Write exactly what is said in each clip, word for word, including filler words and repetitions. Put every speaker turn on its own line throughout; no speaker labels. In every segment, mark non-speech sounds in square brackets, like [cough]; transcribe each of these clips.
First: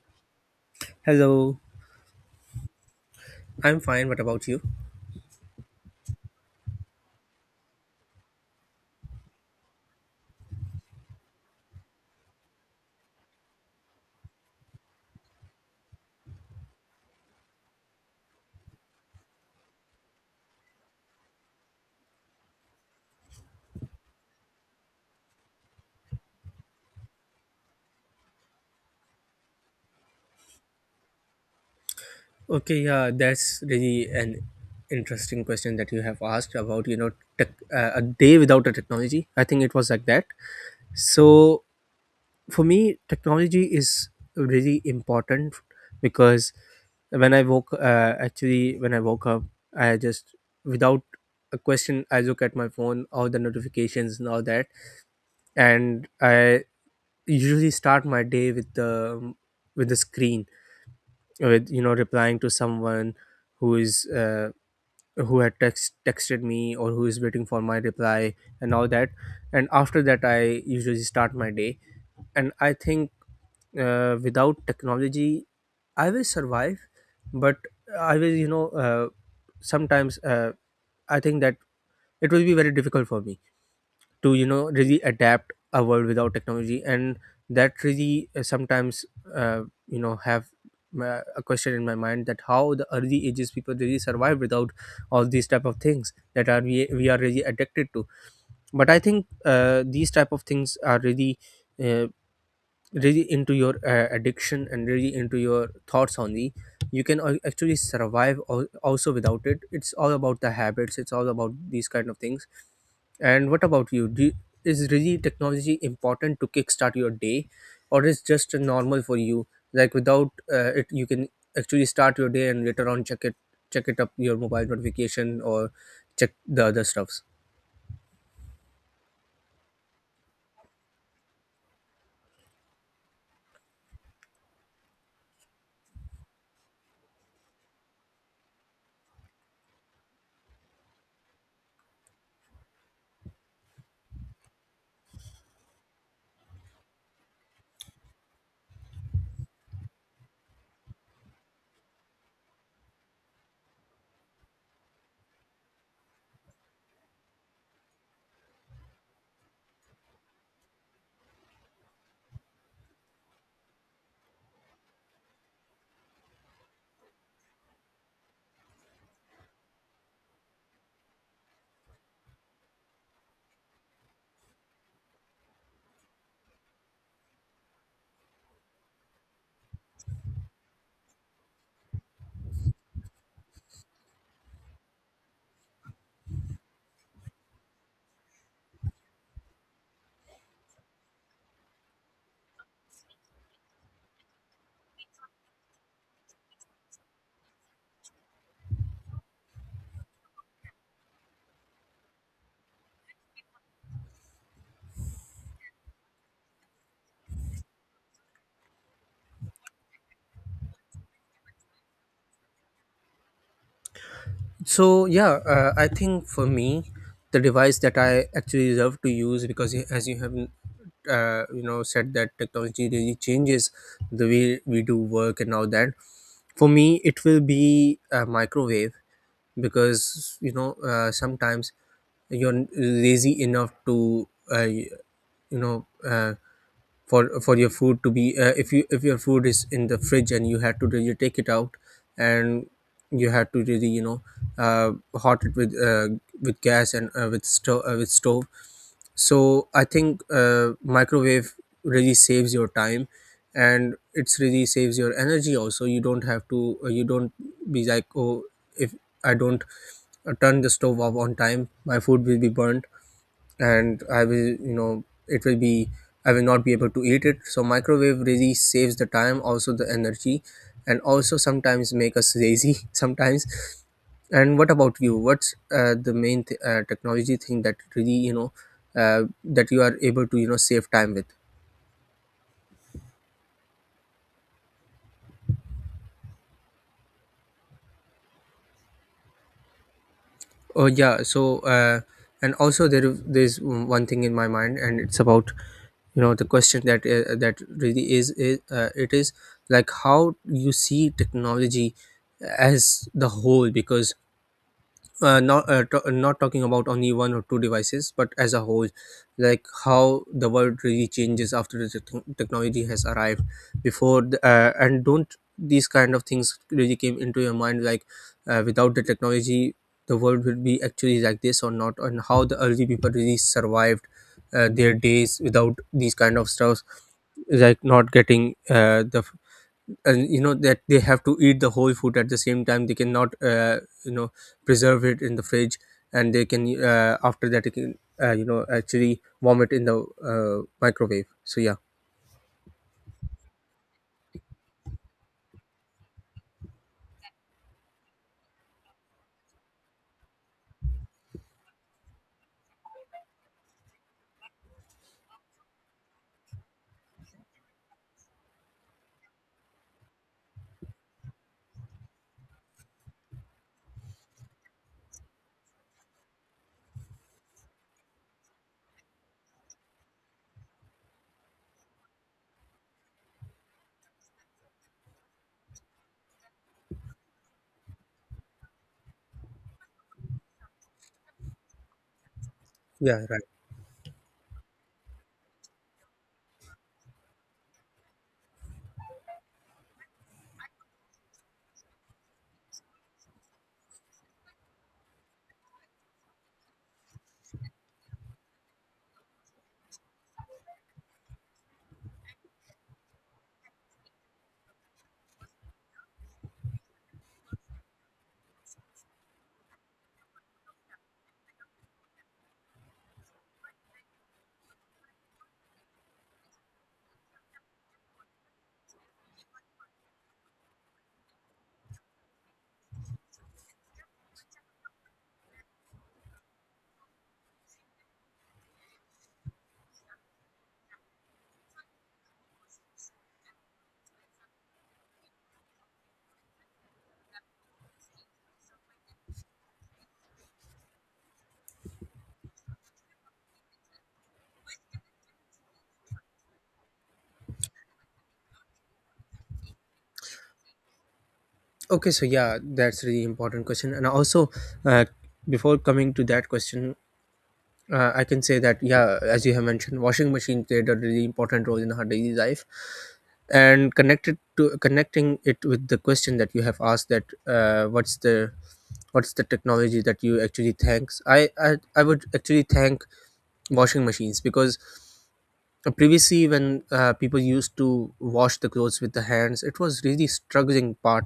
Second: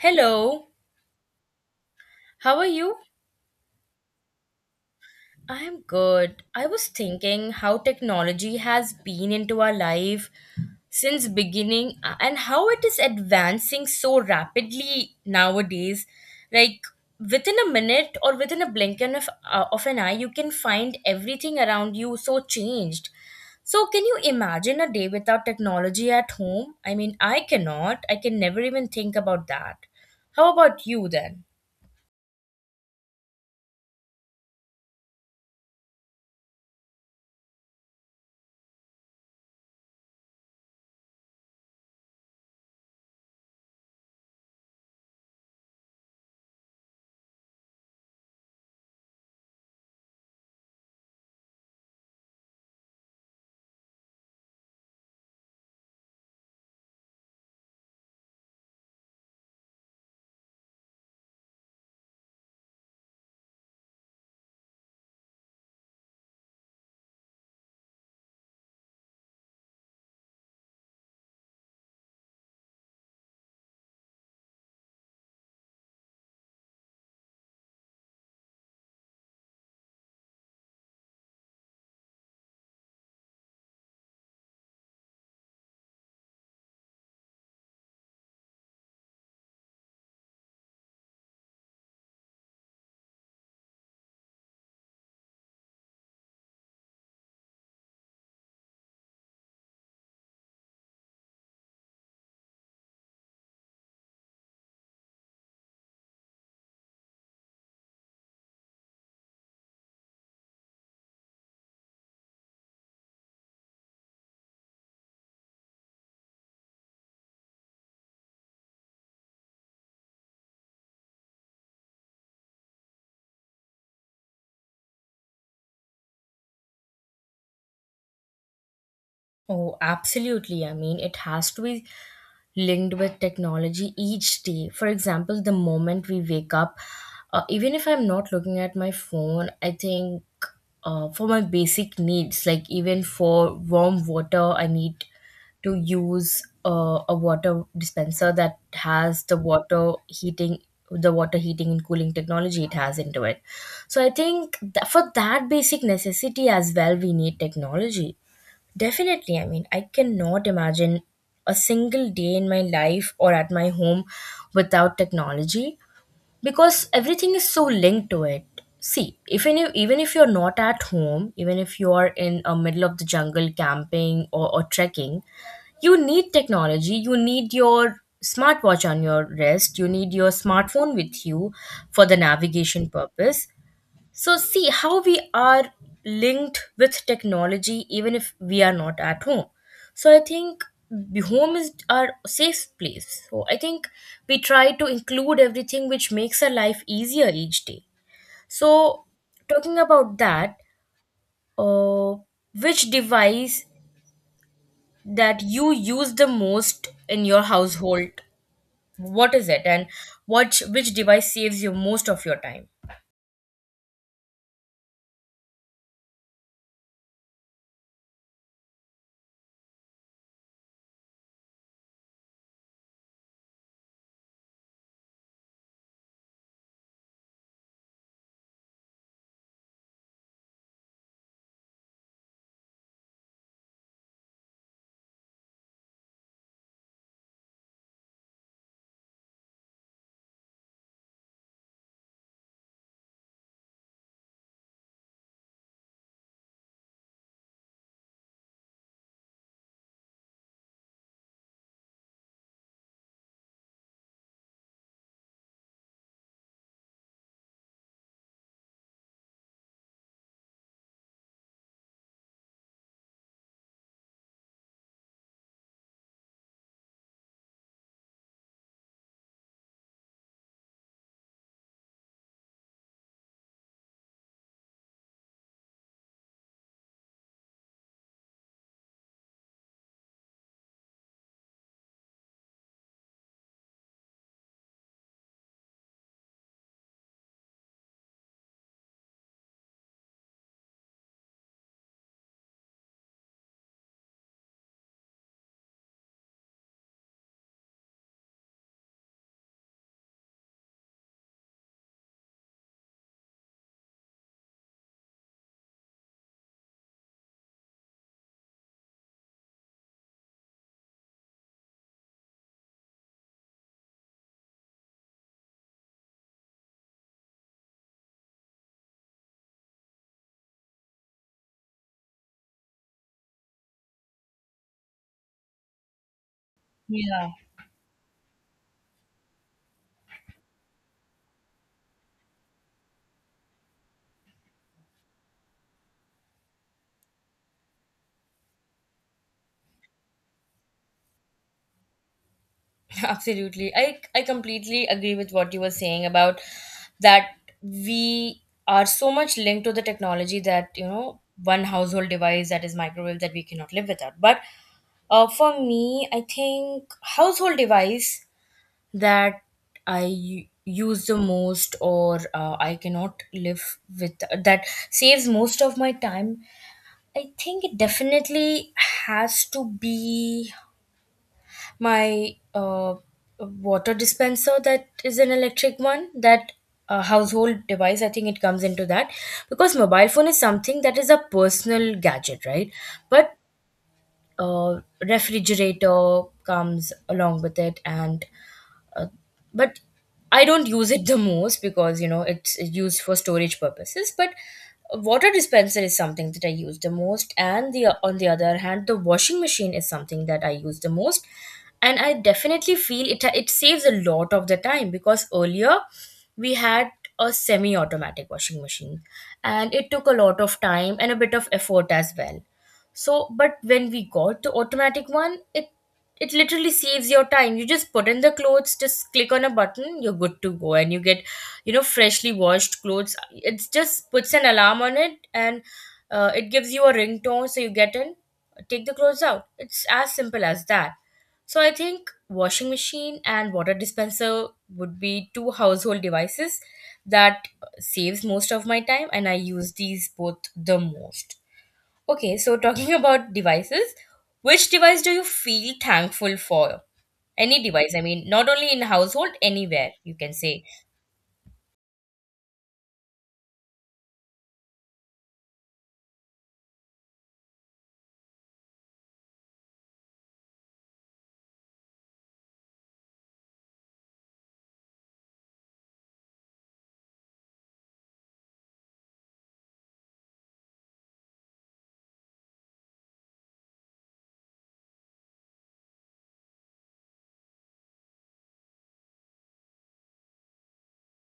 Hello,
Hello,
how are you?
I'm fine. What about you?
I am good. I was thinking how technology has been into our life since beginning, uh, and how it is advancing so rapidly nowadays. Like within a minute or within a blink of, uh, of an eye, you can find everything around you so changed. So, can you imagine a day without technology at home? I mean, I cannot. I can never even think about that. How about you then?
Okay, yeah, that's really an interesting question that you have asked about, you know, tech, uh, a day without a technology. I think it was like that. So, for me, technology is really important because when I woke, uh, actually, when I woke up, I just, without a question, I look at my phone, all the notifications and all that. And I usually start my day with the, with the screen, with you know replying to someone who is, uh, who had text texted me or who is waiting for my reply and all that. And after that I usually start my day. And I think, uh, without technology I will survive, but I will, you know, uh, sometimes uh, I think that it will be very difficult for me to, you know really adapt a world without technology. And that really, uh, sometimes uh, you know have, uh, a question in my mind, that how the early ages people really survive without all these type of things that are we, we are really addicted to. But I think, uh, these type of things are really, uh, really into your uh, addiction and really into your thoughts. On the, you can al- actually survive, al- also without it. It's all about the habits, it's all about these kind of things. And what about you, do you, is really technology important to kickstart your day, or is just normal for you, like without uh, it you can actually start your day and later on check it check it up your mobile notification, or check the other stuffs?
Oh, absolutely. I mean, it has to be linked with technology each day. For example, the moment we wake up, uh, even if I'm not looking at my phone, I think uh, for my basic needs, like even for warm water, I need to use uh, a water dispenser that has the water heating the water heating and cooling technology it has into it. So I think that for that basic necessity as well, we need technology. Definitely. I mean, I cannot imagine a single day in my life or at my home without technology because everything is so linked to it. See, even if even if you're not at home, even if you're in a middle of the jungle camping or, or trekking, you need technology. You need your smartwatch on your wrist. You need your smartphone with you for the navigation purpose. So, see how we are linked with technology even if we are not at home. So, I think the home is our safe place. So, I think we try to include everything which makes our life easier each day. So, talking about that, uh, which device that you use the most in your household? What is it, and what which device saves you most of your time?
So yeah, uh, I think for me, the device that I actually love to use, because y- as you have, uh, you know, said that technology really changes the way we do work and all that. For me, it will be a microwave, because, you know, uh, sometimes you're lazy enough to, uh, you know, uh, for for your food to be, uh, if you if your food is in the fridge and you had to really take it out, and you had to really, you know, uh, hot it with, uh, with gas and, uh, with stove, uh, with stove So I think, uh, microwave really saves your time. And it's really saves your energy also. You don't have to, uh, you don't be like, oh, if I don't uh, turn the stove off on time, my food will be burnt. And I will, you know, it will be, I will not be able to eat it. So microwave really saves the time, also the energy, and also sometimes make us lazy [laughs] sometimes. And what about you? What's, uh, the main, th- uh, technology thing that really, you know, uh, that you are able to, you know, save time with? Oh yeah, so, uh, and also there there's one thing in my mind, and it's about, you know the question that, uh, that really is, is uh, it is like how you see technology as the whole. Because, uh, not uh, t- not talking about only one or two devices, but as a whole, like how the world really changes after the tech- technology has arrived. Before the, uh, and don't these kind of things really came into your mind, like, uh, without the technology, the world would be actually like this or not, and how the early people really survived uh, their days without these kind of stuff,
Yeah.
like not getting, uh, the, and you know that they have to eat the whole food at the same time. They cannot, uh, you know, preserve it in the fridge. And they can, uh, after that they can, uh, you know, actually warm it in the, uh, microwave. So yeah.
Absolutely. I, I completely agree with what you were saying about that we are so much linked to the technology that, you know, one household device that is microwave that we cannot live without. But uh, for me, I think household device that I u- use the most, or uh, I cannot live with that, saves most of my time. I think it definitely has to be my uh, water dispenser that is an electric one. That uh, household device, I think it comes into that because mobile phone is something that is a personal gadget, right?
Yeah,
But
right.
uh, refrigerator comes along with it, and uh, but I don't use it the most because, you know, it's it's used for storage purposes. But a water dispenser is something that I use the most, and the on the other hand, the washing machine is something that I use the most, and I definitely feel it it saves a lot of the time because earlier we had a semi-automatic washing machine, and it took a lot of time and a bit of effort as well. So, but when we got the automatic one, it it literally saves your time. You just put in the clothes, just click on a button, you're good to go, and you get, you know, freshly washed clothes. It just puts an alarm on it, and uh, it gives you a ringtone, so you get in, take the clothes out. It's as simple as that. So I think washing machine and water dispenser would be two household devices that saves most of my time, and I use these both the most. Okay, so talking about devices, which device do you feel thankful for? Any device, I mean, not only in household, anywhere you can say.
Okay, so yeah, that's really important question. And also, uh, before coming to that question, uh, I can say that yeah, as you have mentioned, washing machine played a really important role in her daily life. And connected to connecting it with the question that you have asked, that, uh, what's the what's the technology that you actually thanks. I, I I would actually thank washing machines, because previously when, uh, people used to wash the clothes with the hands, it was really struggling part.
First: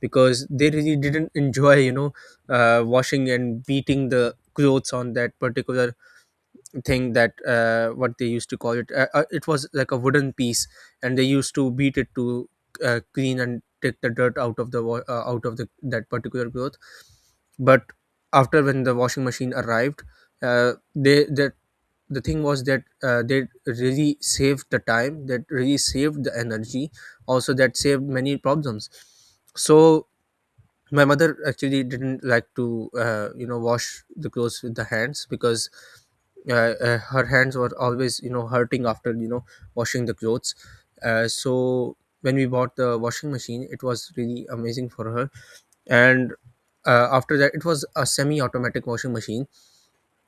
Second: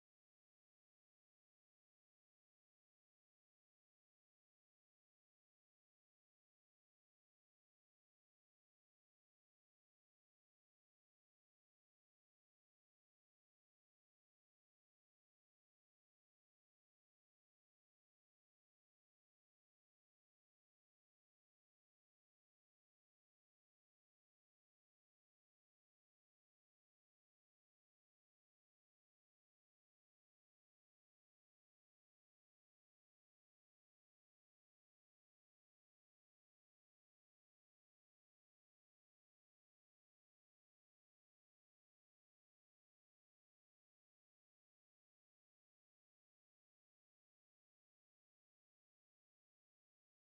Because they really didn't enjoy, you know, uh, washing and beating the clothes on that particular thing that, uh, what they used to call it, uh, uh, it was like a wooden piece. And they used to beat it to, uh, clean and take the dirt out of the, wa- uh, out of the that particular cloth. But after when the washing machine arrived, uh, they that the thing was that, uh, they really saved the time, that really saved the energy, also that saved many problems. So my mother actually didn't like to, uh, you know, wash the clothes with the hands, because, uh, uh, her hands were always, you know, hurting after, you know, washing the clothes. Uh, so when we bought the washing machine, it was really amazing for her. And, uh, after that, it was a semi automatic washing machine.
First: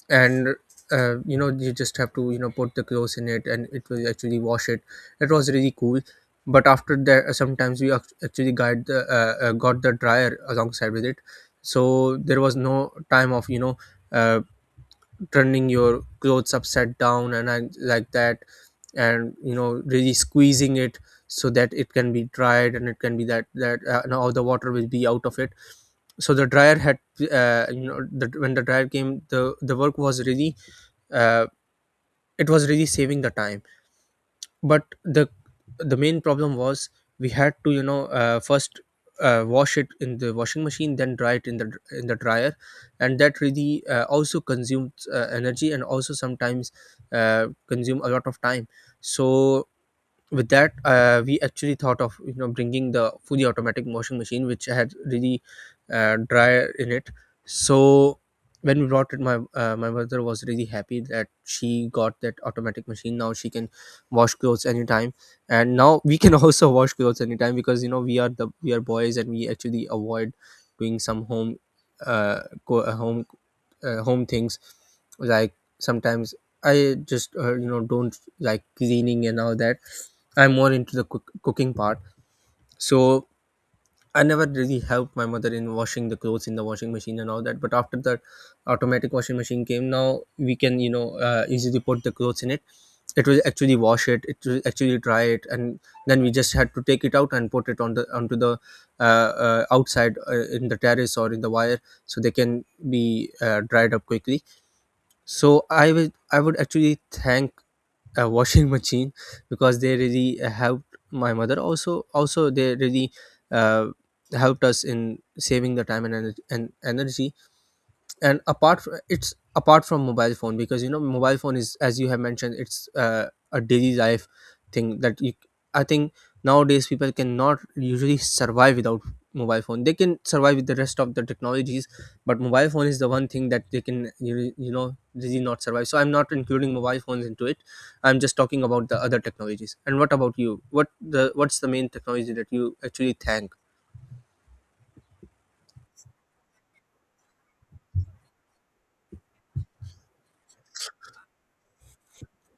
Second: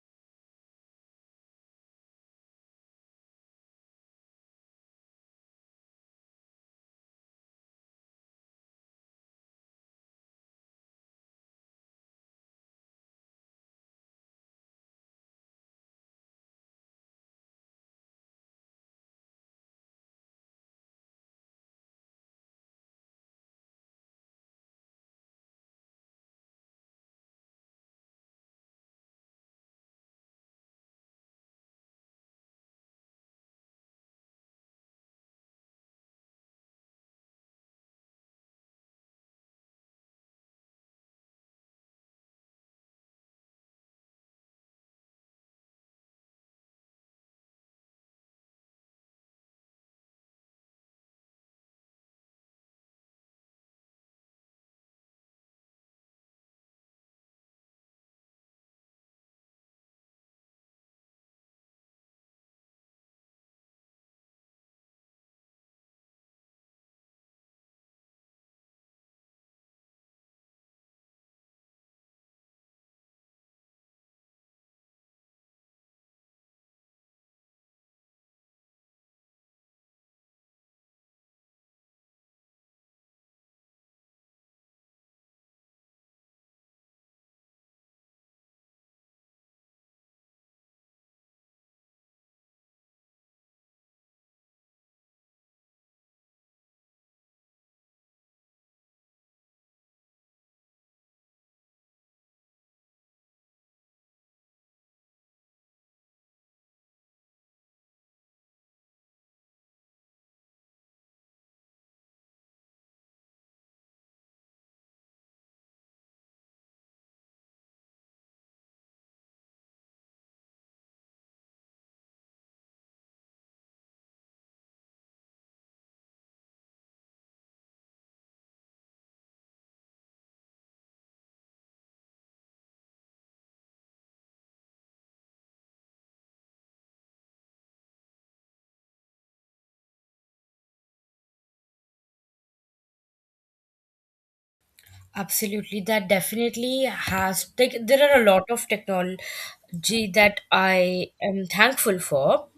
And, uh, you know, you just have to, you know, put the clothes in it and it will actually wash it. It was really cool. But after that, uh, sometimes we, act- actually got the, uh, uh, got the dryer alongside with it. So there was no time of, you know, uh, turning your clothes upside down and I, like that, and, you know, really squeezing it, so that it can be dried, and it can be that that uh, and all the water will be out of it. So the dryer had, uh, you know, the, when the dryer came, the the work was really, uh, it was really saving the time. But the the main problem was, we had to, you know, uh, first, uh, wash it in the washing machine, then dry it in the in the dryer. And that really, uh, also consumes, uh, energy, and also sometimes, uh, consume a lot of time. So with that, uh, we actually thought of, you know, bringing the fully automatic washing machine, which had really, uh, dryer in it. So when we brought it, my uh, my mother was really happy that she got that automatic machine. Now she can wash clothes anytime. And now we can [laughs] also wash clothes anytime, because, you know, we are the we are boys, and we actually avoid doing some home, uh, co- uh, home, uh, home things. Like sometimes I just, uh, you know, don't like cleaning and all that. I'm more into the cook- cooking part. So I never really helped my mother in washing the clothes in the washing machine and all that. But after that automatic washing machine came, now we can, you know, uh, easily put the clothes in it. It will actually wash it. It will actually dry it. And then we just had to take it out and put it on the onto the, uh, uh, outside, uh, in the terrace or in the wire, so they can be, uh, dried up quickly. So I would, I would actually thank a washing machine, because they really helped my mother, also also they really, uh, helped us in saving the time and, ener- and energy. And apart from, it's apart from mobile phone, because, you know, mobile phone is, as you have mentioned, it's, uh, a daily life thing, that you, I think, nowadays people cannot usually survive without mobile phone. They can survive with the rest of the technologies, but mobile phone is the one thing that they can, you, you know, really not survive. So I'm not including mobile phones into it. I'm just talking about the other technologies. And what about you? What the what's the main technology that you actually thank?
Absolutely, that definitely has. Like, there are a lot of technology that I am thankful for.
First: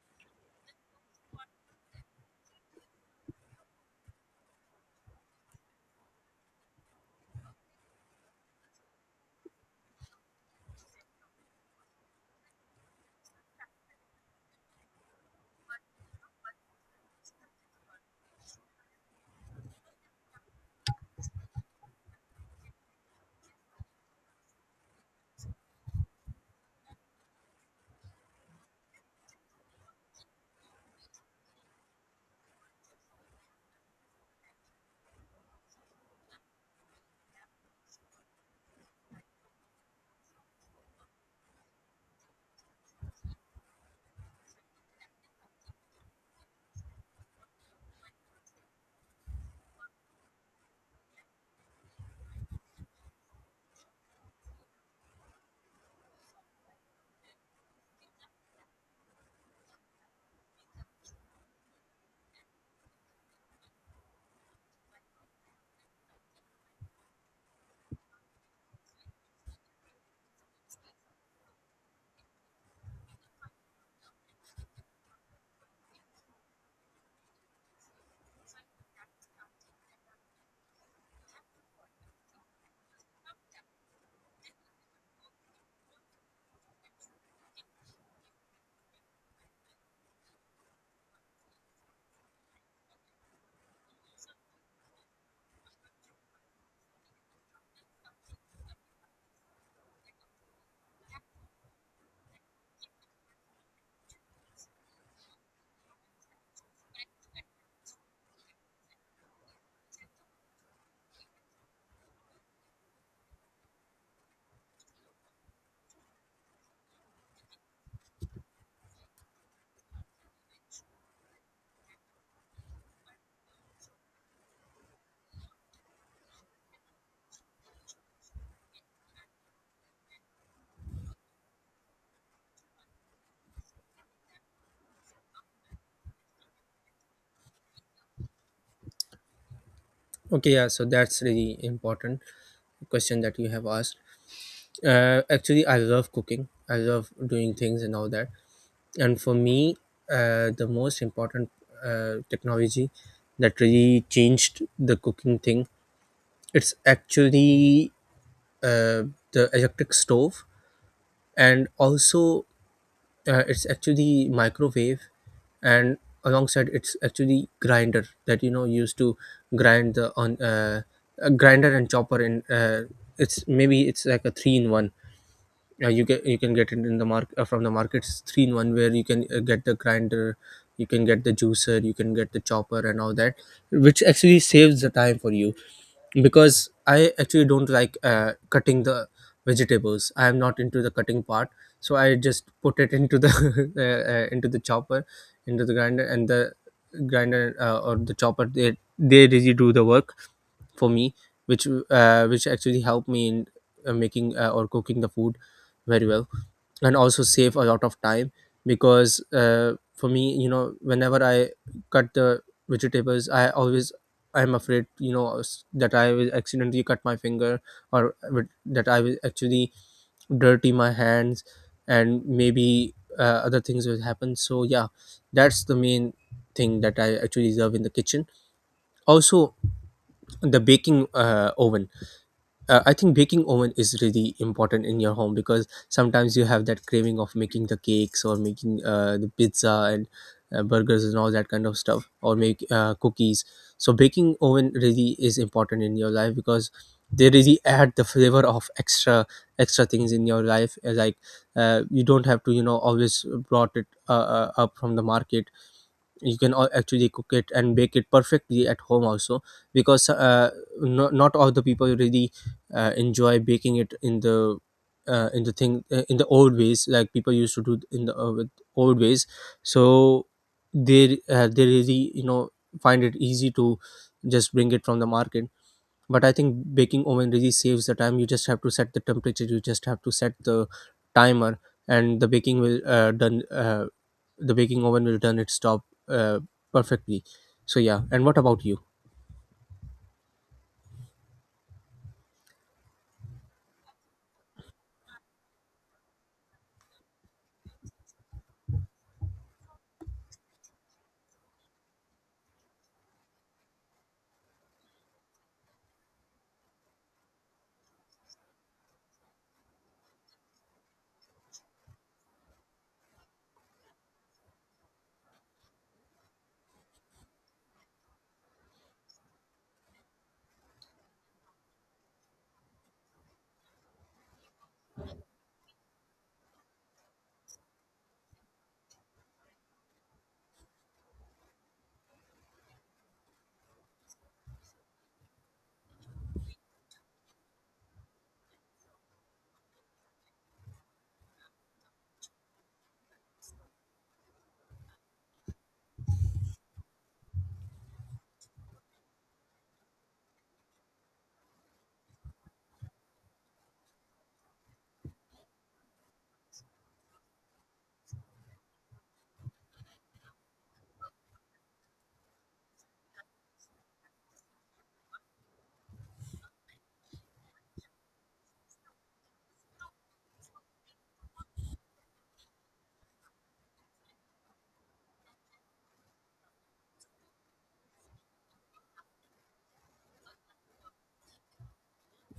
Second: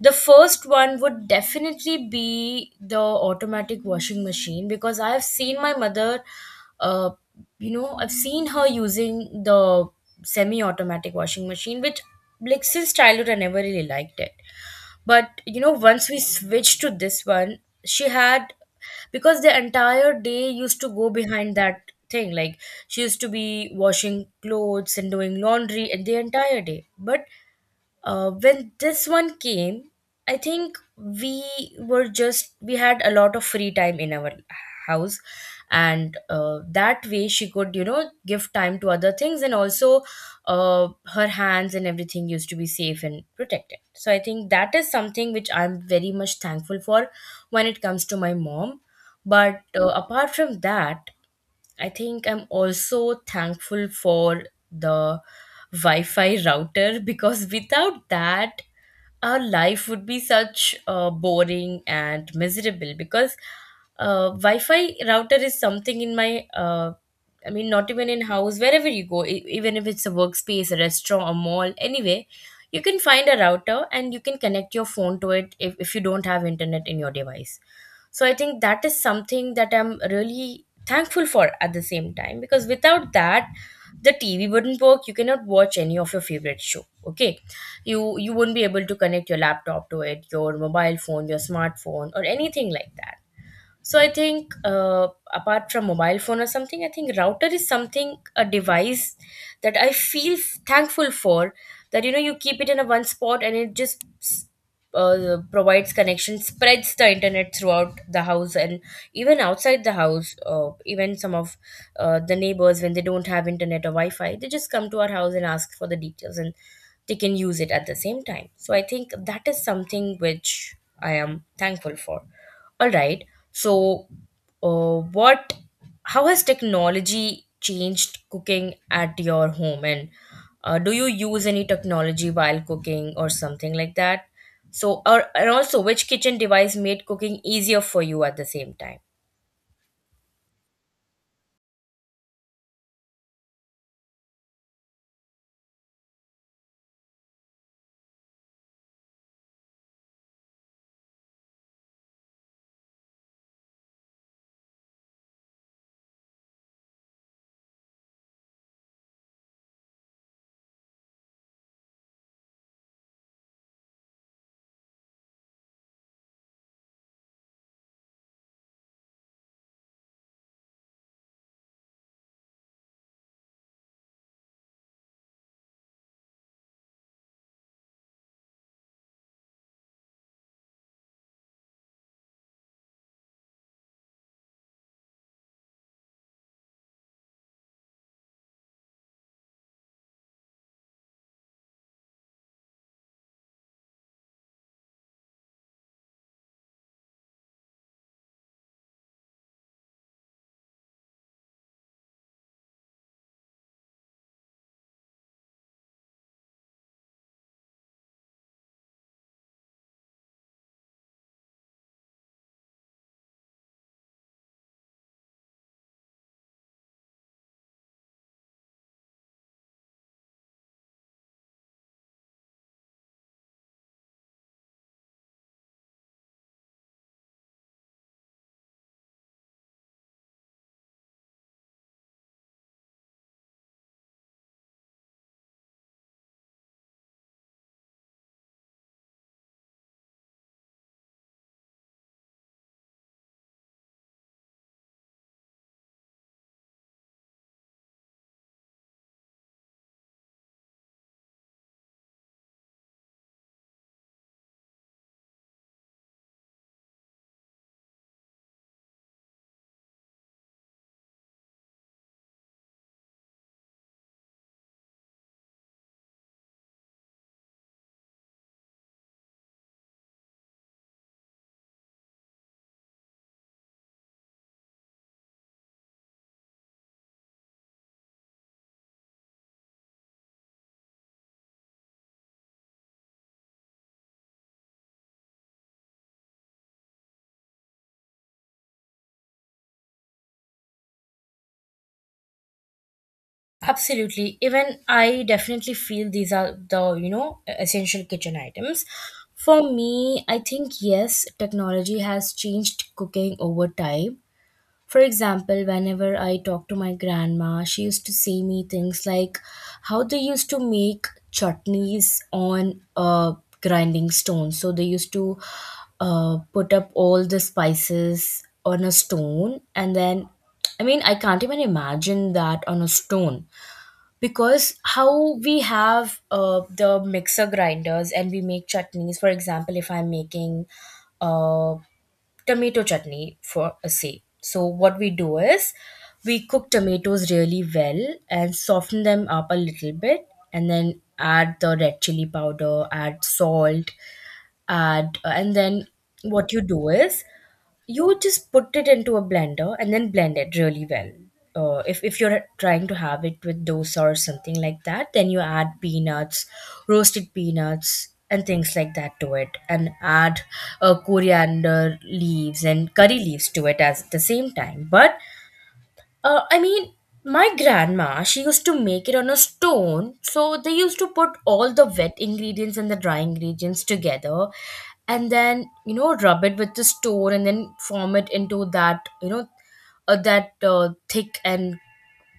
The first one would definitely be the automatic washing machine because I have seen my mother uh, you know, I've seen her using the semi automatic washing machine, which, like, since childhood, I never really liked it. But, you know, once we switched to this one, she had, because the entire day used to go behind that thing. Like, she used to be washing clothes and doing laundry and the entire day. But uh, when this one came, I think we were just we had a lot of free time in our house, and uh, that way she could, you know give time to other things, and also uh, her hands and everything used to be safe and protected. So I think that is something which I'm very much thankful for when it comes to my mom. But uh, apart from that, I think I'm also thankful for the Wi Fi router [laughs] because without that, our life would be such uh, boring and miserable. Because uh, Wi Fi router is something in my, uh, I mean, not even in house, wherever you go, e- even if it's a workspace, a restaurant, a mall, anywhere, you can find a router and you can connect your phone to it if, if you don't have internet in your device. So I think that is something that I'm really thankful for, at the same time, because without that, the TV wouldn't work. You cannot watch any of your favorite show. Okay, you you wouldn't be able to connect your laptop to it, your mobile phone, your smartphone, or anything like that. So I think, uh, apart from mobile phone or something, I think router is something, a device, that I feel f- thankful for. That, you know, you keep it in a one spot, and it just uh, provides connection, spreads the internet throughout the house and even outside the house. Uh, even some of uh, the neighbors, when they don't have internet or Wi-Fi, they just come to our house and ask for the details, and they can use it at the same time. So I think that is something which I am thankful for. All right. So, uh, what, how has technology changed cooking at your home? And uh, do you use any technology while cooking or something like that? So, or, and also, which kitchen device made cooking easier for you at the same time?
Okay yeah, so that's really important question that you have asked. Uh, actually, I love cooking. I love doing things and all that. And for me, uh, the most important, uh, technology that really changed the cooking thing, it's actually, uh, the electric stove, and also, uh, it's actually microwave, and alongside, it's actually grinder that, you know, used to grind the on, uh, a grinder and chopper in. Uh, it's maybe it's like a three in one. Yeah you get you can get it in the market uh, from the markets, three in one, where you can uh, get the grinder, you can get the juicer, you can get the chopper and all that, which actually saves the time for you, because I actually don't like uh, cutting the vegetables. I am not into the cutting part, so I just put it into the [laughs] uh, uh, into the chopper, into the grinder, and the grinder, uh, or the chopper, they they really do the work for me, which uh, which actually helped me in uh, making uh, or cooking the food very well, and also save a lot of time, because uh, for me, you know, whenever I cut the vegetables, I always I'm afraid, you know, s- that I will accidentally cut my finger, or would- that I will actually dirty my hands, and maybe uh, other things will happen. So yeah, that's the main thing that I actually love in the kitchen. Also, the baking uh, oven, uh, I think baking oven is really important in your home, because sometimes you have that craving of making the cakes, or making uh, the pizza and uh, burgers and all that kind of stuff, or make uh, cookies. So baking oven really is important in your life, because they really add the flavor of extra extra things in your life. uh, Like uh, you don't have to, you know, always brought it uh, uh, up from the market. You can all actually cook it and bake it perfectly at home also, because uh, no, not all the people really uh, enjoy baking it in the uh, in the thing, uh, in the old ways, like people used to do in the uh, with old ways, so they uh, they really, you know, find it easy to just bring it from the market. But I think baking oven really saves the time. You just have to set the temperature, you just have to set the timer, and the baking will uh, done uh, the baking oven will done its job uh, perfectly. So yeah, and what about you?
Absolutely. Even I definitely feel these are the, you know, e-, essential kitchen items. For me, I think yes, technology has changed cooking over time. For example, whenever I talk to my grandma, she used to say me things like how they used to make chutneys on a grinding stone. So they used to, uh, put up all the spices on a stone, and then, I mean, I can't even imagine that on a stone, because how we have uh, the mixer grinders and we make chutneys. For example, if I'm making uh, tomato chutney for a say. So what we do is we cook tomatoes really well and soften them up a little bit, and then add the red chili powder, add salt, add uh, and then what you do is you just put it into a blender and then blend it really well. Uh, if, if you're trying to have it with dosa or something like that, then you add peanuts, roasted peanuts, and things like that to it, and add uh, coriander leaves and curry leaves to it as at the same time. But uh, I mean, my grandma, she used to make it on a stone. So they used to put all the wet ingredients and the dry ingredients together, and then, you know, rub it with the stone and then form it into that, you know, uh, that uh, thick and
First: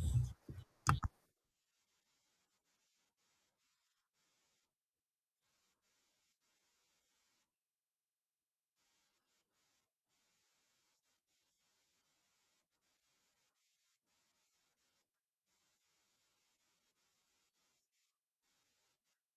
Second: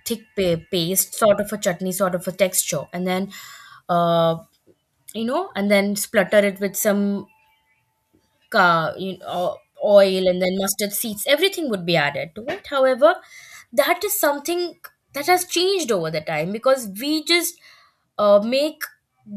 thick pa- paste, sort of a chutney, sort of a texture. And then, uh, you know, and then splutter it with some uh, you know, oil, and then mustard seeds, everything would be added to it. However, that is something that has changed over the time, because we just uh, make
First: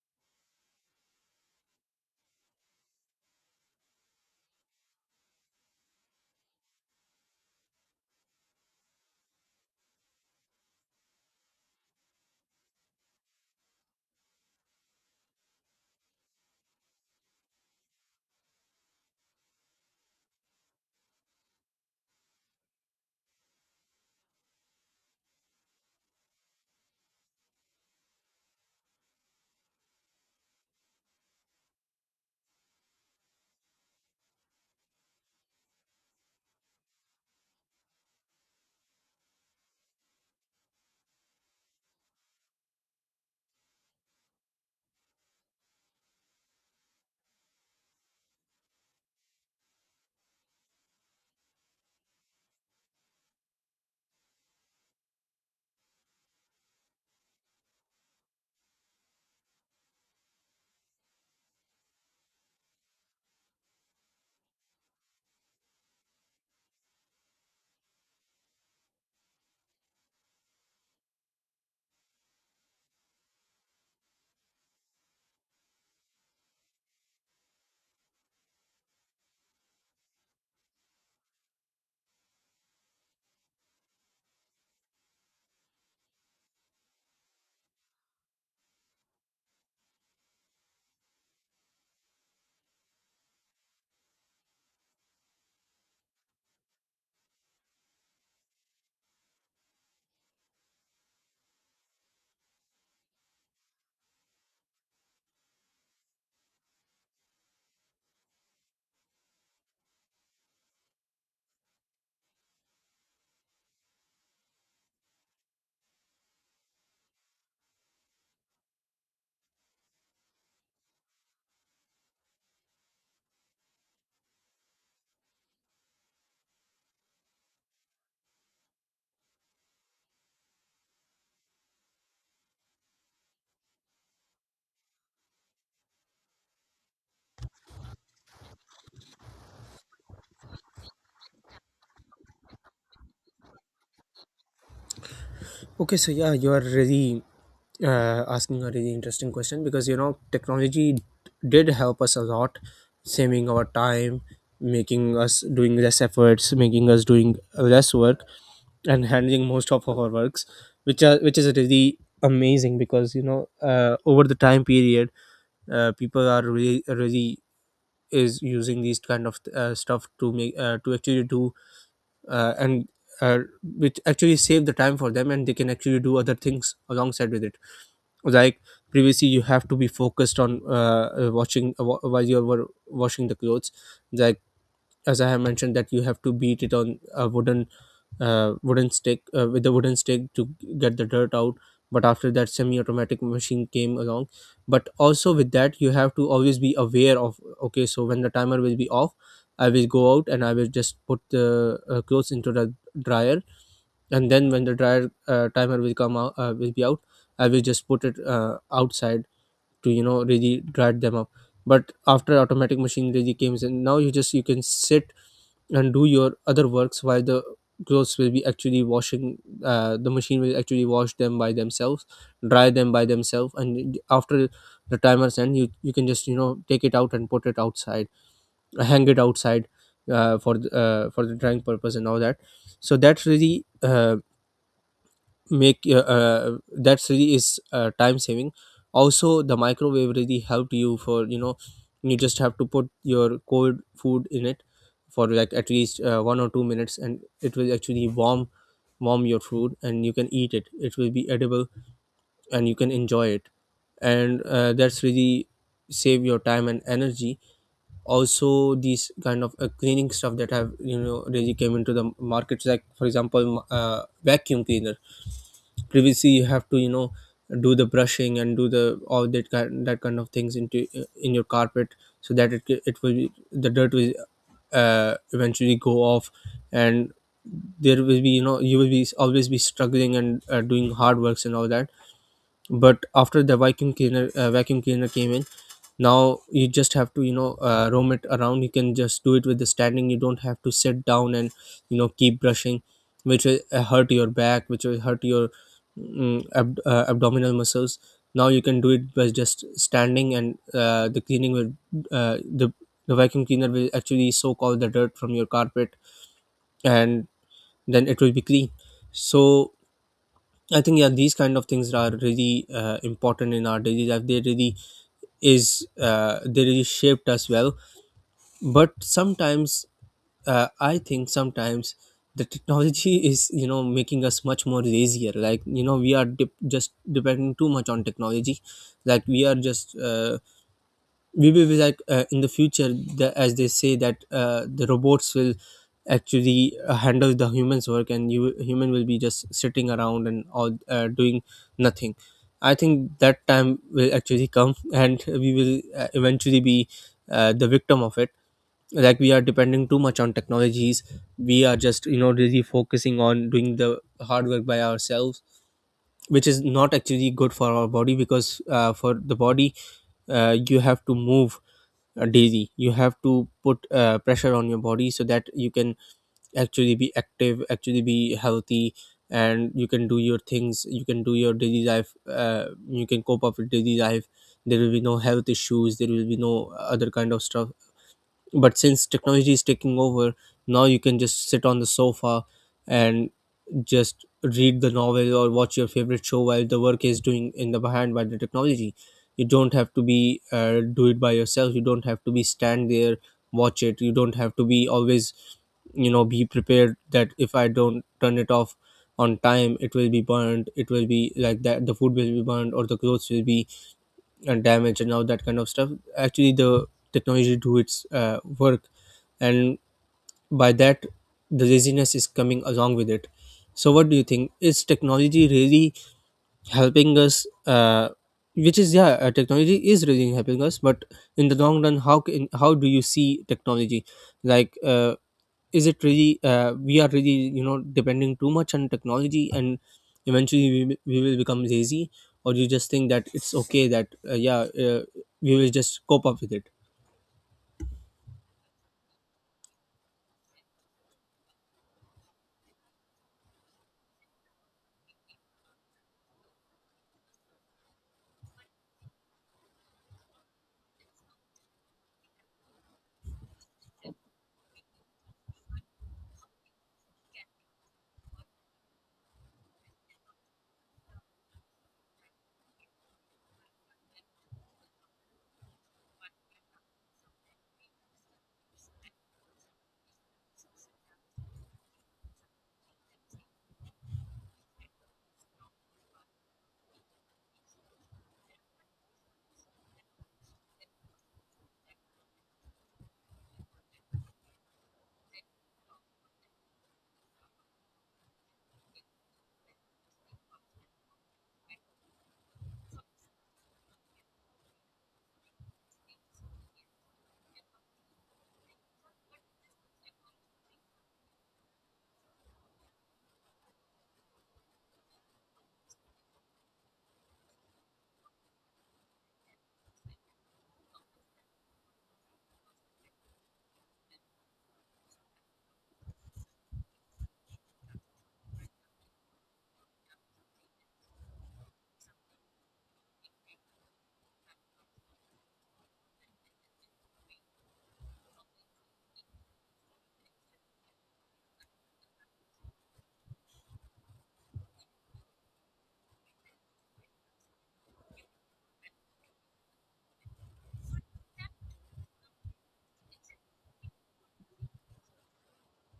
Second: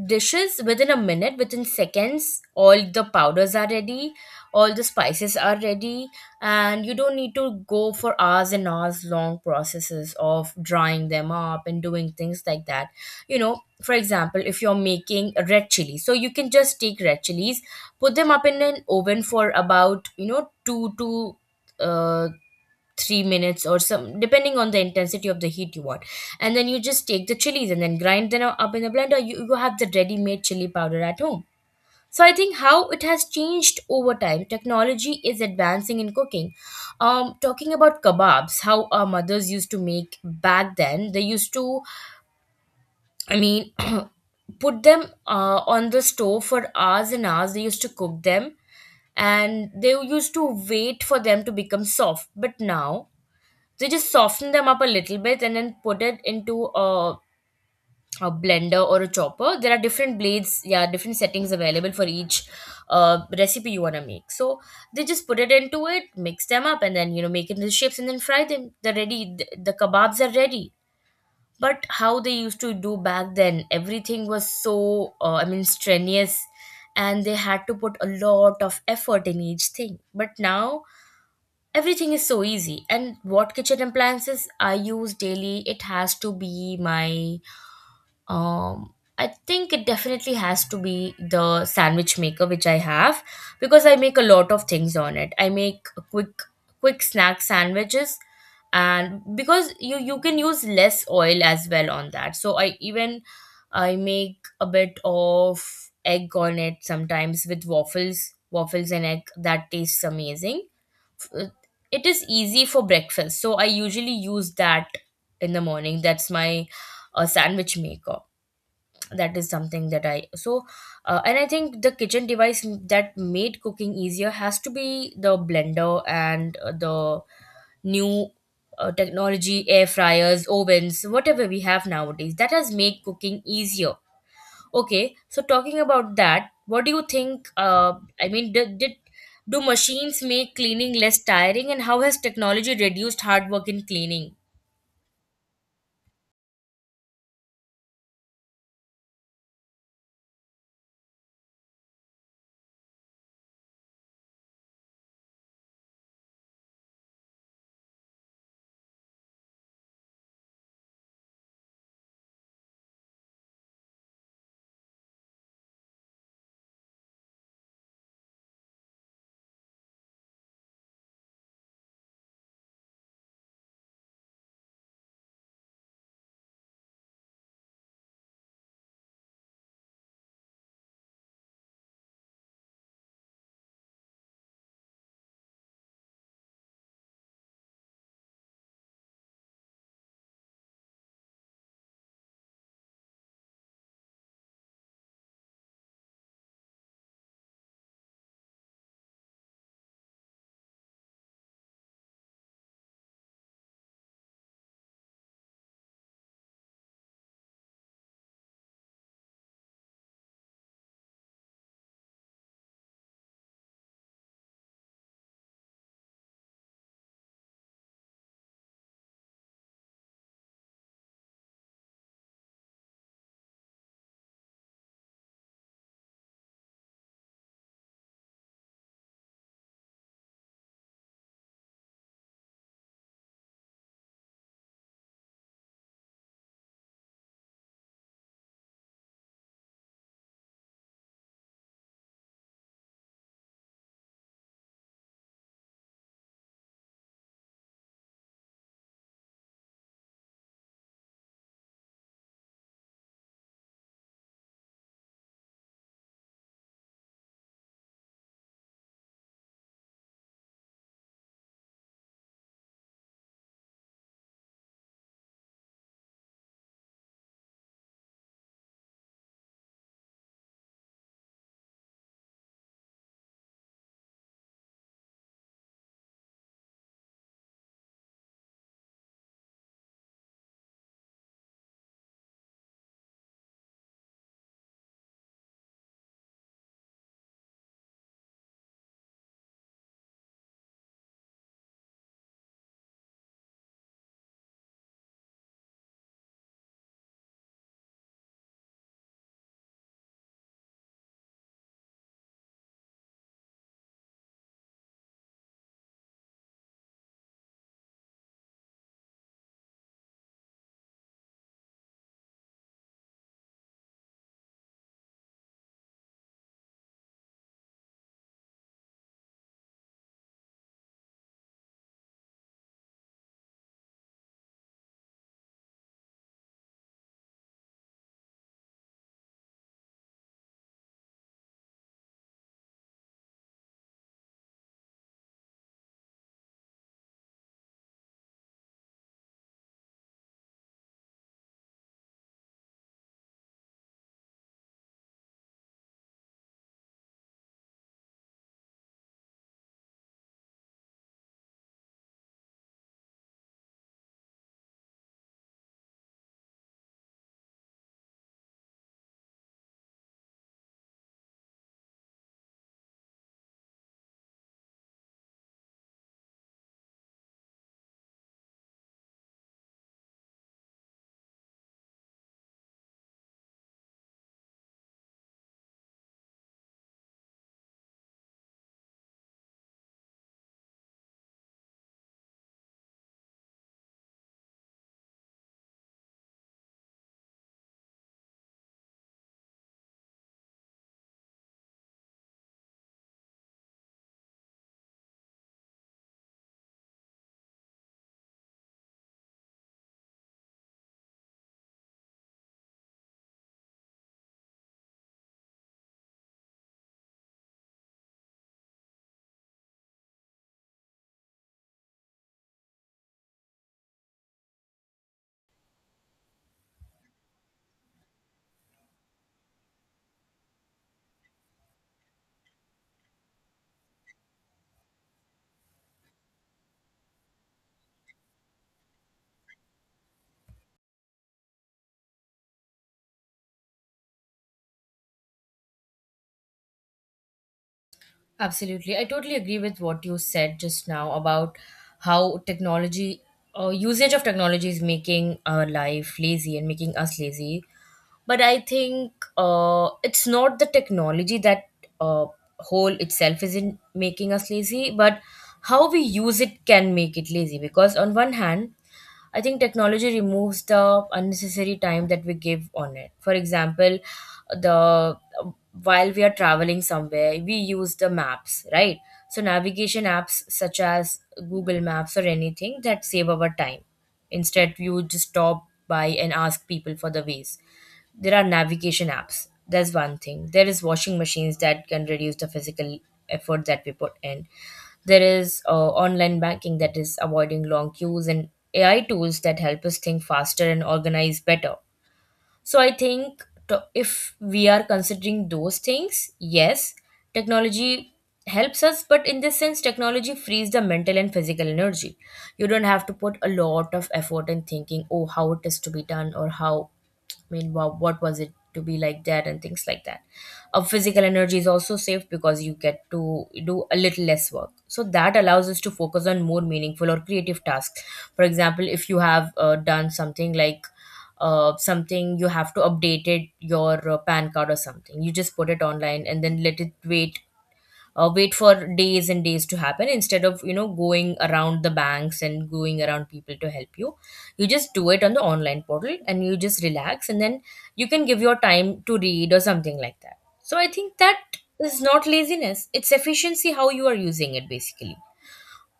dishes within a minute, within seconds. All the powders are ready, all the spices are ready, and you don't need to go for hours and hours long processes of drying them up and doing things like that. You know for example, if you're making red chili, so you can just take red chilies, put them up in an oven for about, you know two to uh, three minutes or some, depending on the intensity of the heat you want. And then you just take the chilies and then grind them up in a blender. You, you have the ready made chili powder at home. So I think how it has changed over time, technology is advancing in cooking. Um talking about kebabs, how our mothers used to make back then, they used to, I mean, [clears throat] put them uh, on the stove for hours and hours. They used to cook them, and they used to wait for them to become soft. But now they just soften them up a little bit and then put it into a, a blender or a chopper. There are different blades, yeah, different settings available for each uh, recipe you want to make. So they just put it into it, mix them up, and then you know make it into shapes and then fry them. They're ready. The, the kebabs are ready. But how they used to do back then, everything was so uh, I mean strenuous, and they had to put a lot of effort in each thing. But now everything is so easy. And what kitchen appliances I use daily, it has to be my um I think it definitely has to be the sandwich maker which I have, because I make a lot of things on it. I make a quick quick snack sandwiches, and because you you can use less oil as well on that. So I even I make a bit of egg on it sometimes with waffles, waffles and egg, that tastes amazing. f- it is easy for breakfast, so I usually use that in the morning. That's my uh, sandwich maker. That is something that I so uh, and I think the kitchen device that made cooking easier has to be the blender and uh, the new uh, technology, air fryers, ovens, whatever we have nowadays, that has made cooking easier. Okay, so talking about that, what do you think? Uh, I mean, did, did do machines make cleaning less tiring, and how has technology reduced hard work in cleaning?
Okay, so yeah, you are really uh, asking a really interesting question, because you know technology d- did help us a lot, saving our time, making us doing less efforts, making us doing less work, and handling most of our works, which are which is really amazing, because you know uh, over the time period uh, people are really really is using these kind of uh, stuff to make uh, to actually do uh, and uh, which actually save the time for them, and they can actually do other things alongside with it. Like previously you have to be focused on uh, uh, watching uh, wa- while you were washing the clothes, like as I have mentioned, that you have to beat it on a wooden uh, wooden stick uh, with a wooden stick to get the dirt out. But after that, semi-automatic machine came along. But also with that, you have to always be aware of, okay, so when the timer will be off, I will go out and I will just put the uh, clothes into the dryer, and then when the dryer uh, timer will come out, uh, will be out, I will just put it uh, outside to, you know, really dry them up. But after automatic machine really came in, now you just you can sit and do your other works while the clothes will be actually washing. Uh, the machine will actually wash them by themselves, dry them by themselves, and after the timer's end you you can just, you know, take it out and put it outside, uh, hang it outside uh, for the, uh, for the drying purpose and all that. So that's really uh, make uh, uh, that really is uh, time saving. Also the microwave really helped you, for you know you just have to put your cold food in it for like at least uh, one or two minutes, and it will actually warm warm your food, and you can eat it, it will be edible, and you can enjoy it. And uh, that's really save your time and energy. Also these kind of uh, cleaning stuff that have, you know, really came into the markets, like for example, m- uh, vacuum cleaners. Previously you have to, you know, do the brushing and do the all that kind that kind of things into, in your carpet, so that it it will be, the dirt will uh, eventually go off, and there will be, you know, you will be always be struggling and uh, doing hard works and all that. But after the vacuum cleaner uh, vacuum cleaner came in, now you just have to, you know, uh, roam it around, you can just do it with the standing. You don't have to sit down and, you know, keep brushing, which will uh, hurt your back, which will hurt your mm, ab- uh, abdominal muscles. Now you can do it by just standing, and uh, the cleaning will uh, the the vacuum cleaner will actually soak all the dirt from your carpet, and then it will be clean. So I think yeah, these kind of things are really uh, important in our daily life. They really is uh, they really shaped us well. But sometimes uh, I think sometimes the technology [laughs] is, you know, making us much more lazier. Like, you know, we are dep just depending too much on technology. Like we are just uh, we will be like, uh, in the future the, as they say that uh, the robots will actually uh, handle the humans work, and you human will be just sitting around and all uh, doing nothing. I think that time will actually come, [laughs] and we will uh, eventually be uh, the victim of it. Like we are depending too much on technologies, we are just, you know, really focusing on doing the hard work by ourselves, which is not actually good for our body, because uh, for the body uh, you have to move uh, daily, you have to put uh, pressure on your body, so that you can actually be active, actually be healthy, and you can do your things, you can do your daily life, uh, you can cope up with daily life. There will be no health issues, there will be no other kind of stuff. But since technology is taking over, now you can just sit on the sofa and just read the novel or watch your favorite show while the work is doing in the behind by the technology. You don't have to be uh, do it by yourself, you don't have to be stand there, watch it, you don't have to be always, you know, be prepared that if I don't turn it off on time, it will be burned, it will be like that, the food will be burned, or the clothes will be uh, damaged and all that kind of stuff. Actually the technology do its uh, work, and by that, the laziness is coming along with it. So what do you think, is technology really helping us, uh, which is yeah uh, technology is really helping us, but in the long run, how can how do you see technology, like uh, is it really, uh, we are really, you know, depending too much on technology, and eventually we, will- we will become lazy, or you just think that it's okay, that uh, yeah uh, we will just cope up with it.
Absolutely. I totally agree with what you said just now about how technology, uh, usage of technology is making our life lazy and making us lazy. But I think uh, it's not the technology that uh, whole itself isn't making us lazy, but how we use it can make it lazy. Because on one hand, I think technology removes the unnecessary time that we give on it. For example, the uh, while we are traveling somewhere, we use the maps, right? So navigation apps such as Google Maps or anything that save our time. Instead, you just stop by and ask people for the ways. There are navigation apps. That's one thing. There is washing machines that can reduce the physical effort that we put in. There is uh, online banking that is avoiding long queues, and A I tools that help us think faster and organize better. So I think to, if we are considering those things, yes, technology helps us, but in this sense, technology frees the mental and physical energy. You don't have to put a lot of effort in thinking, oh, how it is to be done or how, I mean, wow, what was it to be like that and things like that. Our physical energy is also saved because you get to do a little less work. So that allows us to focus on more meaningful or creative tasks. For example, if you have uh, done something like uh, something you have to update it, your uh, pan card or something, you just put it online and then let it wait, uh, wait for days and days to happen, instead of you know going around the banks and going around people to help you. You just do it on the online portal and you just relax, and then you can give your time to read or something like that. So I think that is not laziness, it's efficiency, how you are using it basically.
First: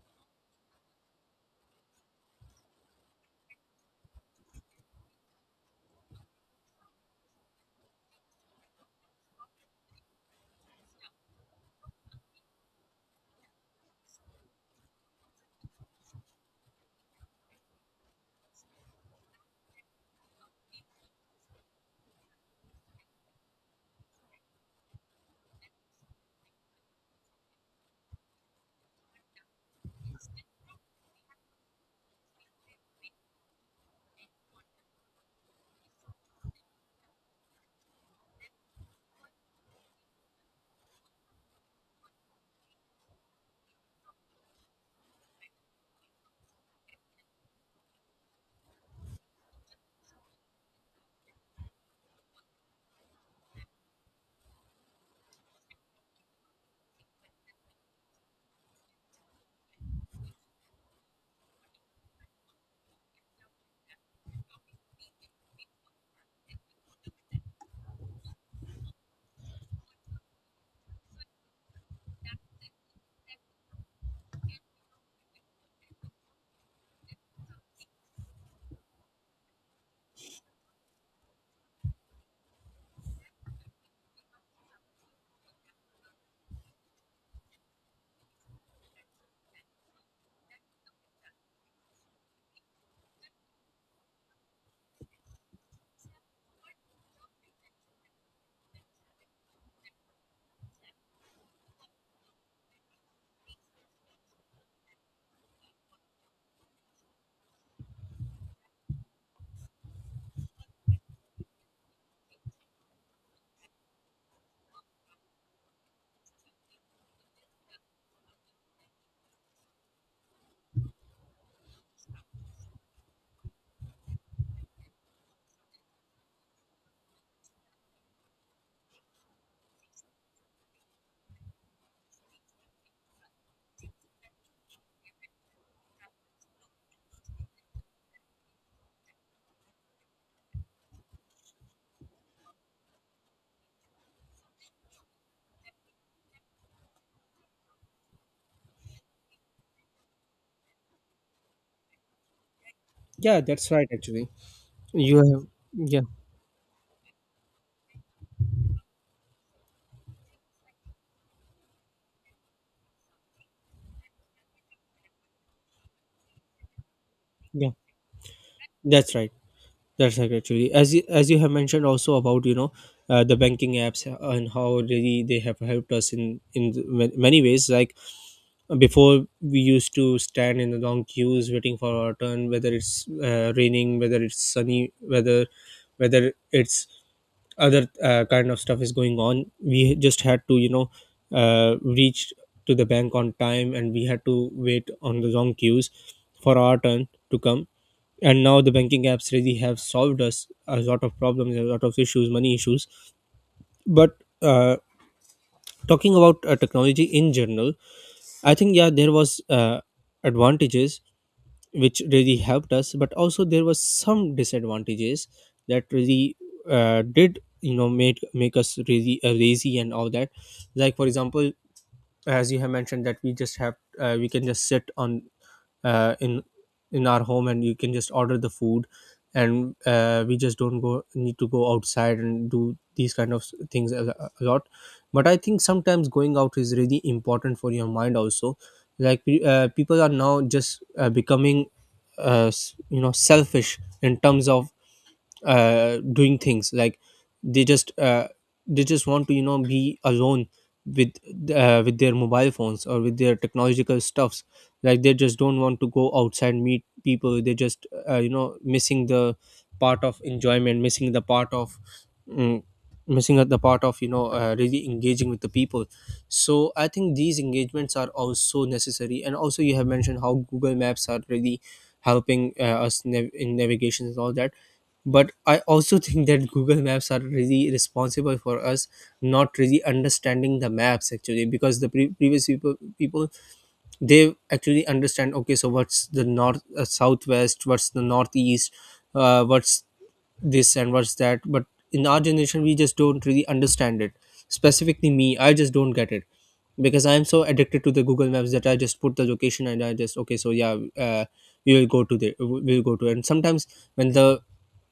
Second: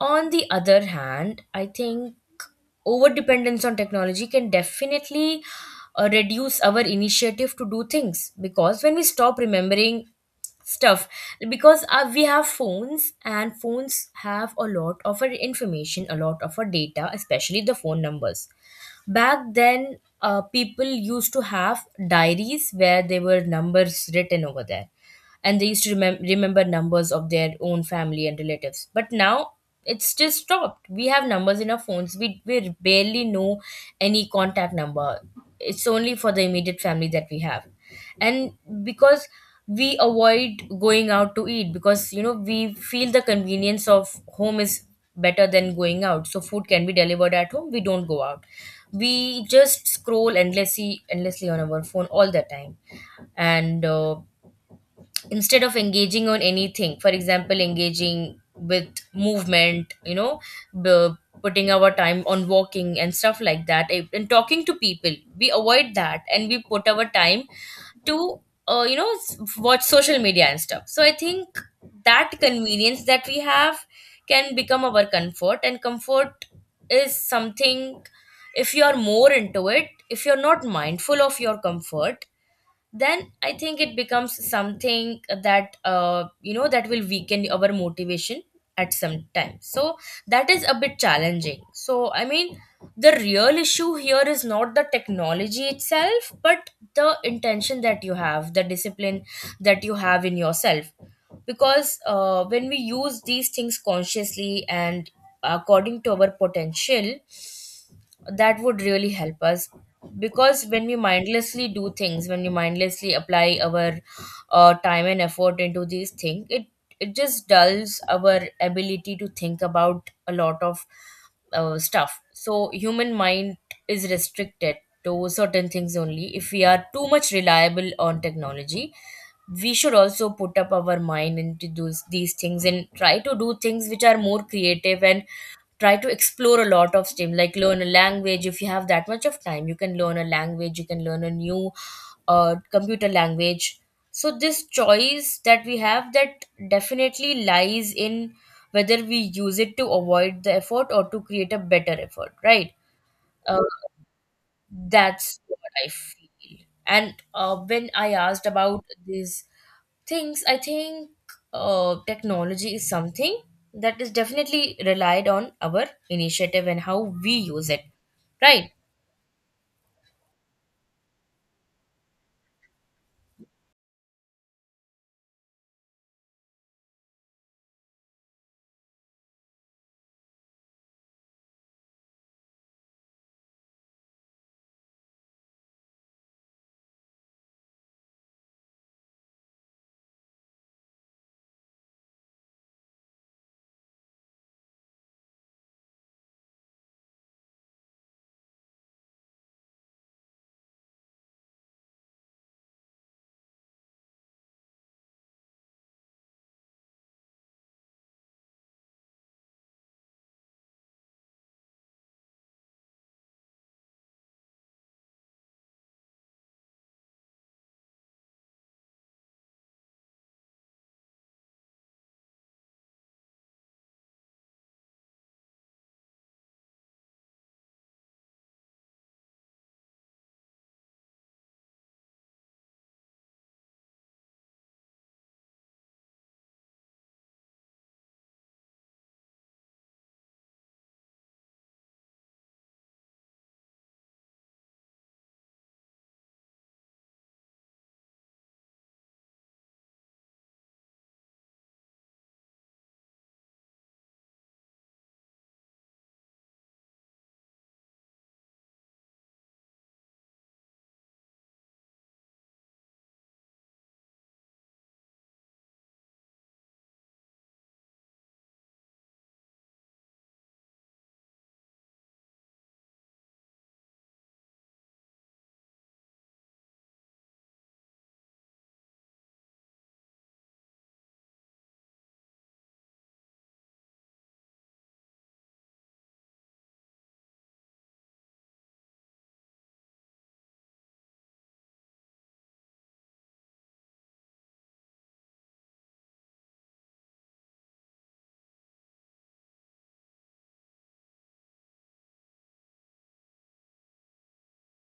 On the other hand, I think over dependence on technology can definitely uh, reduce our initiative to do things, because when we stop remembering stuff, because uh, we have phones and phones have a lot of our information, a lot of our data, especially the phone numbers. Back then, uh, people used to have diaries where there were numbers written over there, and they used to remem- remember numbers of their own family and relatives, but now it's just stopped. We have numbers in our phones. We, we barely know any contact number. It's only for the immediate family that we have. And because we avoid going out to eat, because you know we feel the convenience of home is better than going out, so food can be delivered at home, we don't go out. We just scroll endlessly endlessly on our phone all the time, and uh, instead of engaging on anything, for example engaging with movement, you know b- putting our time on walking and stuff like that, eh, and talking to people, we avoid that, and we put our time to uh, you know s- watch social media and stuff. So I think that convenience that we have can become our comfort, and comfort is something, if you are more into it, if you're not mindful of your comfort, then I think it becomes something that uh, you know that will weaken our motivation at some time. So that is a bit challenging. So I mean, the real issue here is not the technology itself, but the intention that you have, the discipline that you have in yourself. Because uh, when we use these things consciously and according to our potential, that would really help us. Because when we mindlessly do things, when we mindlessly apply our uh, time and effort into these things, it it just dulls our ability to think about a lot of uh, stuff. So human mind is restricted to certain things only. If we are too much reliable on technology, we should also put up our mind into those these things and try to do things which are more creative, and try to explore a lot of STEM, like learn a language. If you have that much of time, you can learn a language, you can learn a new uh, computer language. So, this choice that we have, that definitely lies in whether we use it to avoid the effort or to create a better effort, right?
Yeah,
Uh,
that's right, actually. You
that's
have.
what I
Yeah.
feel. And uh, when I asked about this things, I think uh, technology is something that is definitely relied on our initiative and how we
Yeah,
use it, right?
that's right. That's right, actually. As you, as you have mentioned also about, you know, uh, the banking apps and how really they have helped us in in ma- many ways. Like before, we used to stand in the long queues waiting for our turn, whether it's uh, raining, whether it's sunny, whether whether it's other uh, kind of stuff is going on, we just had to, you know, uh, reach to the bank on time, and we had to wait on the long queues for our turn to come. And now the banking apps really have solved us a lot of problems, a lot of issues, money issues. But uh, talking about uh, technology in general, I think yeah, there was uh, advantages which really helped us, but also there was some disadvantages that really uh, did you know made make us really uh, lazy and all that. Like for example, as you have mentioned, that we just have uh, we can just sit on uh, in in our home, and you can just order the food, and uh, we just don't go need to go outside and do these kind of s- things a, a lot. But I think sometimes going out is really important for your mind also. Like pe- uh, people are now just uh, becoming uh, s- you know selfish in terms of uh, doing things, like they just uh, they just want to, you know, be alone with uh, with their mobile phones or with their technological stuffs, like they just don't want to go outside, meet people. They just uh, you know missing the part of enjoyment, missing the part of mm, missing out the part of, you know, uh, really engaging with the people. So I think these engagements are also necessary. And also you have mentioned how Google Maps are really helping uh, us nav- in navigation and all that. But I also [laughs] think that Google Maps are really responsible for us not really understanding the maps, actually. Because the pre- previous people people, they actually understand, okay so what's the north, uh, southwest, what's the northeast, uh, what's this and what's that. But in our generation we just don't really understand it, specifically me, I just don't get it, because I am so addicted to the Google Maps that I just put the location and I just, okay so yeah, uh, we will go to the we'll go to it. And sometimes when the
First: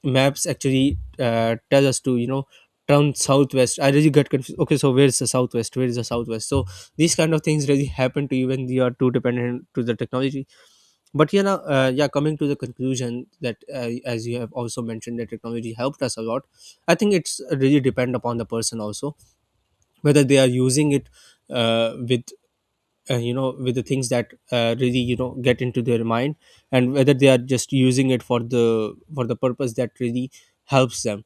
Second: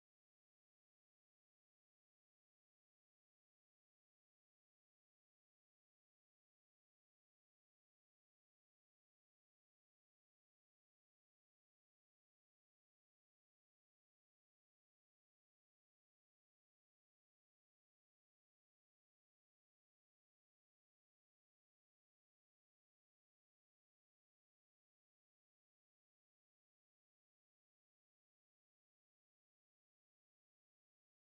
maps actually uh, tell us to, you know, turn southwest, I really get confused, okay so where's the southwest, where is the southwest. So these kind of things really happen to you when you are too dependent to the technology. But yeah now, uh, yeah, coming to the conclusion that uh, as you have also mentioned that technology helped us a lot, I think it's really depend upon the person also, whether they are using it uh, with uh, you know with the things that uh, really, you know, get into their mind, and whether they are just using it for the for the purpose that really helps them.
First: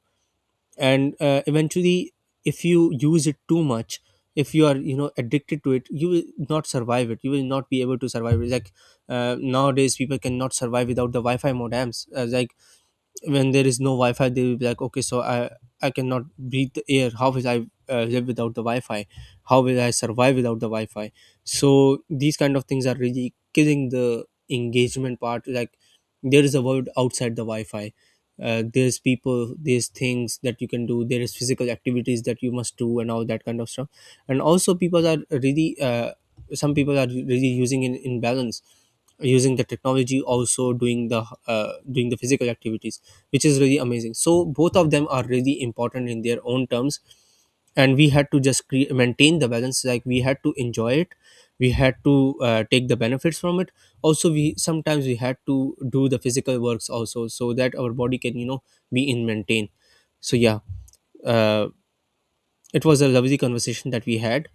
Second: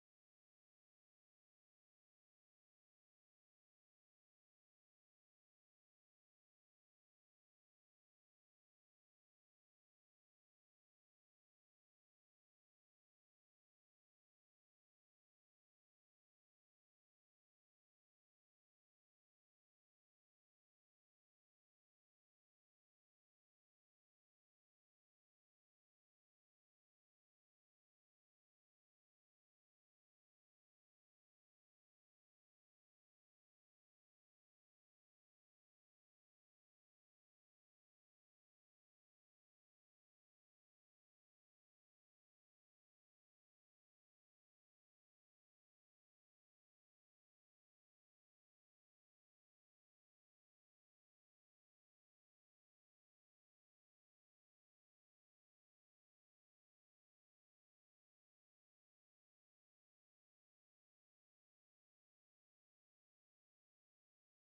And uh, eventually, if you use it too much, if you are, you know, addicted to it, you will not survive it, you will not be able to survive it. Like uh, nowadays people cannot survive without the wi-fi modems, uh, like when there is no wi-fi, they will be like, okay so i i cannot breathe the air, how will I uh, live without the wi-fi, how will I survive without the wi-fi. So these kind of things are really killing the engagement part. Like there is a world outside the wi-fi, uh, there's people, there's things that you can do, there is physical activities that you must do and all that kind of stuff. And also people are really uh, some people are really using in, in balance, using the technology also doing the uh, doing the physical activities, which is really amazing. So both of them are really important in their own terms, and we had to just cre- maintain the balance. Like we had to enjoy it, we had to uh, take the benefits from it. Also, we sometimes we had to do the physical works also, so that our body can, you know, be in maintain. So yeah, uh, it was a lovely conversation that we had,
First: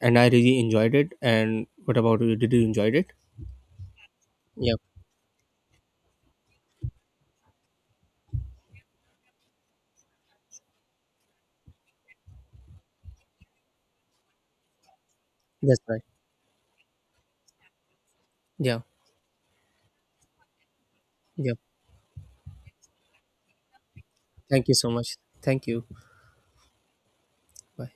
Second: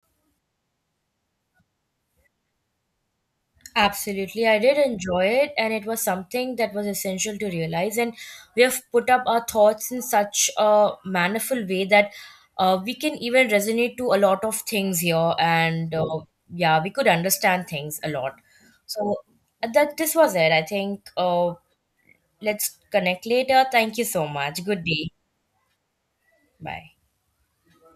and I really enjoyed it. And what about you? Did you enjoy it?
Absolutely, I
Yeah,
did enjoy it, and it was something that was essential to realize, and we have put up our thoughts in such a mannerful way that uh, we can even resonate to a lot of things here,
that's
and
right.
uh, yeah, we could understand things a lot.
Yeah,
So that, this was it. I think
yeah.
uh, let's connect later. Thank you so much,
Thank you
good
so
day.
much. Thank you.
Bye.
Bye.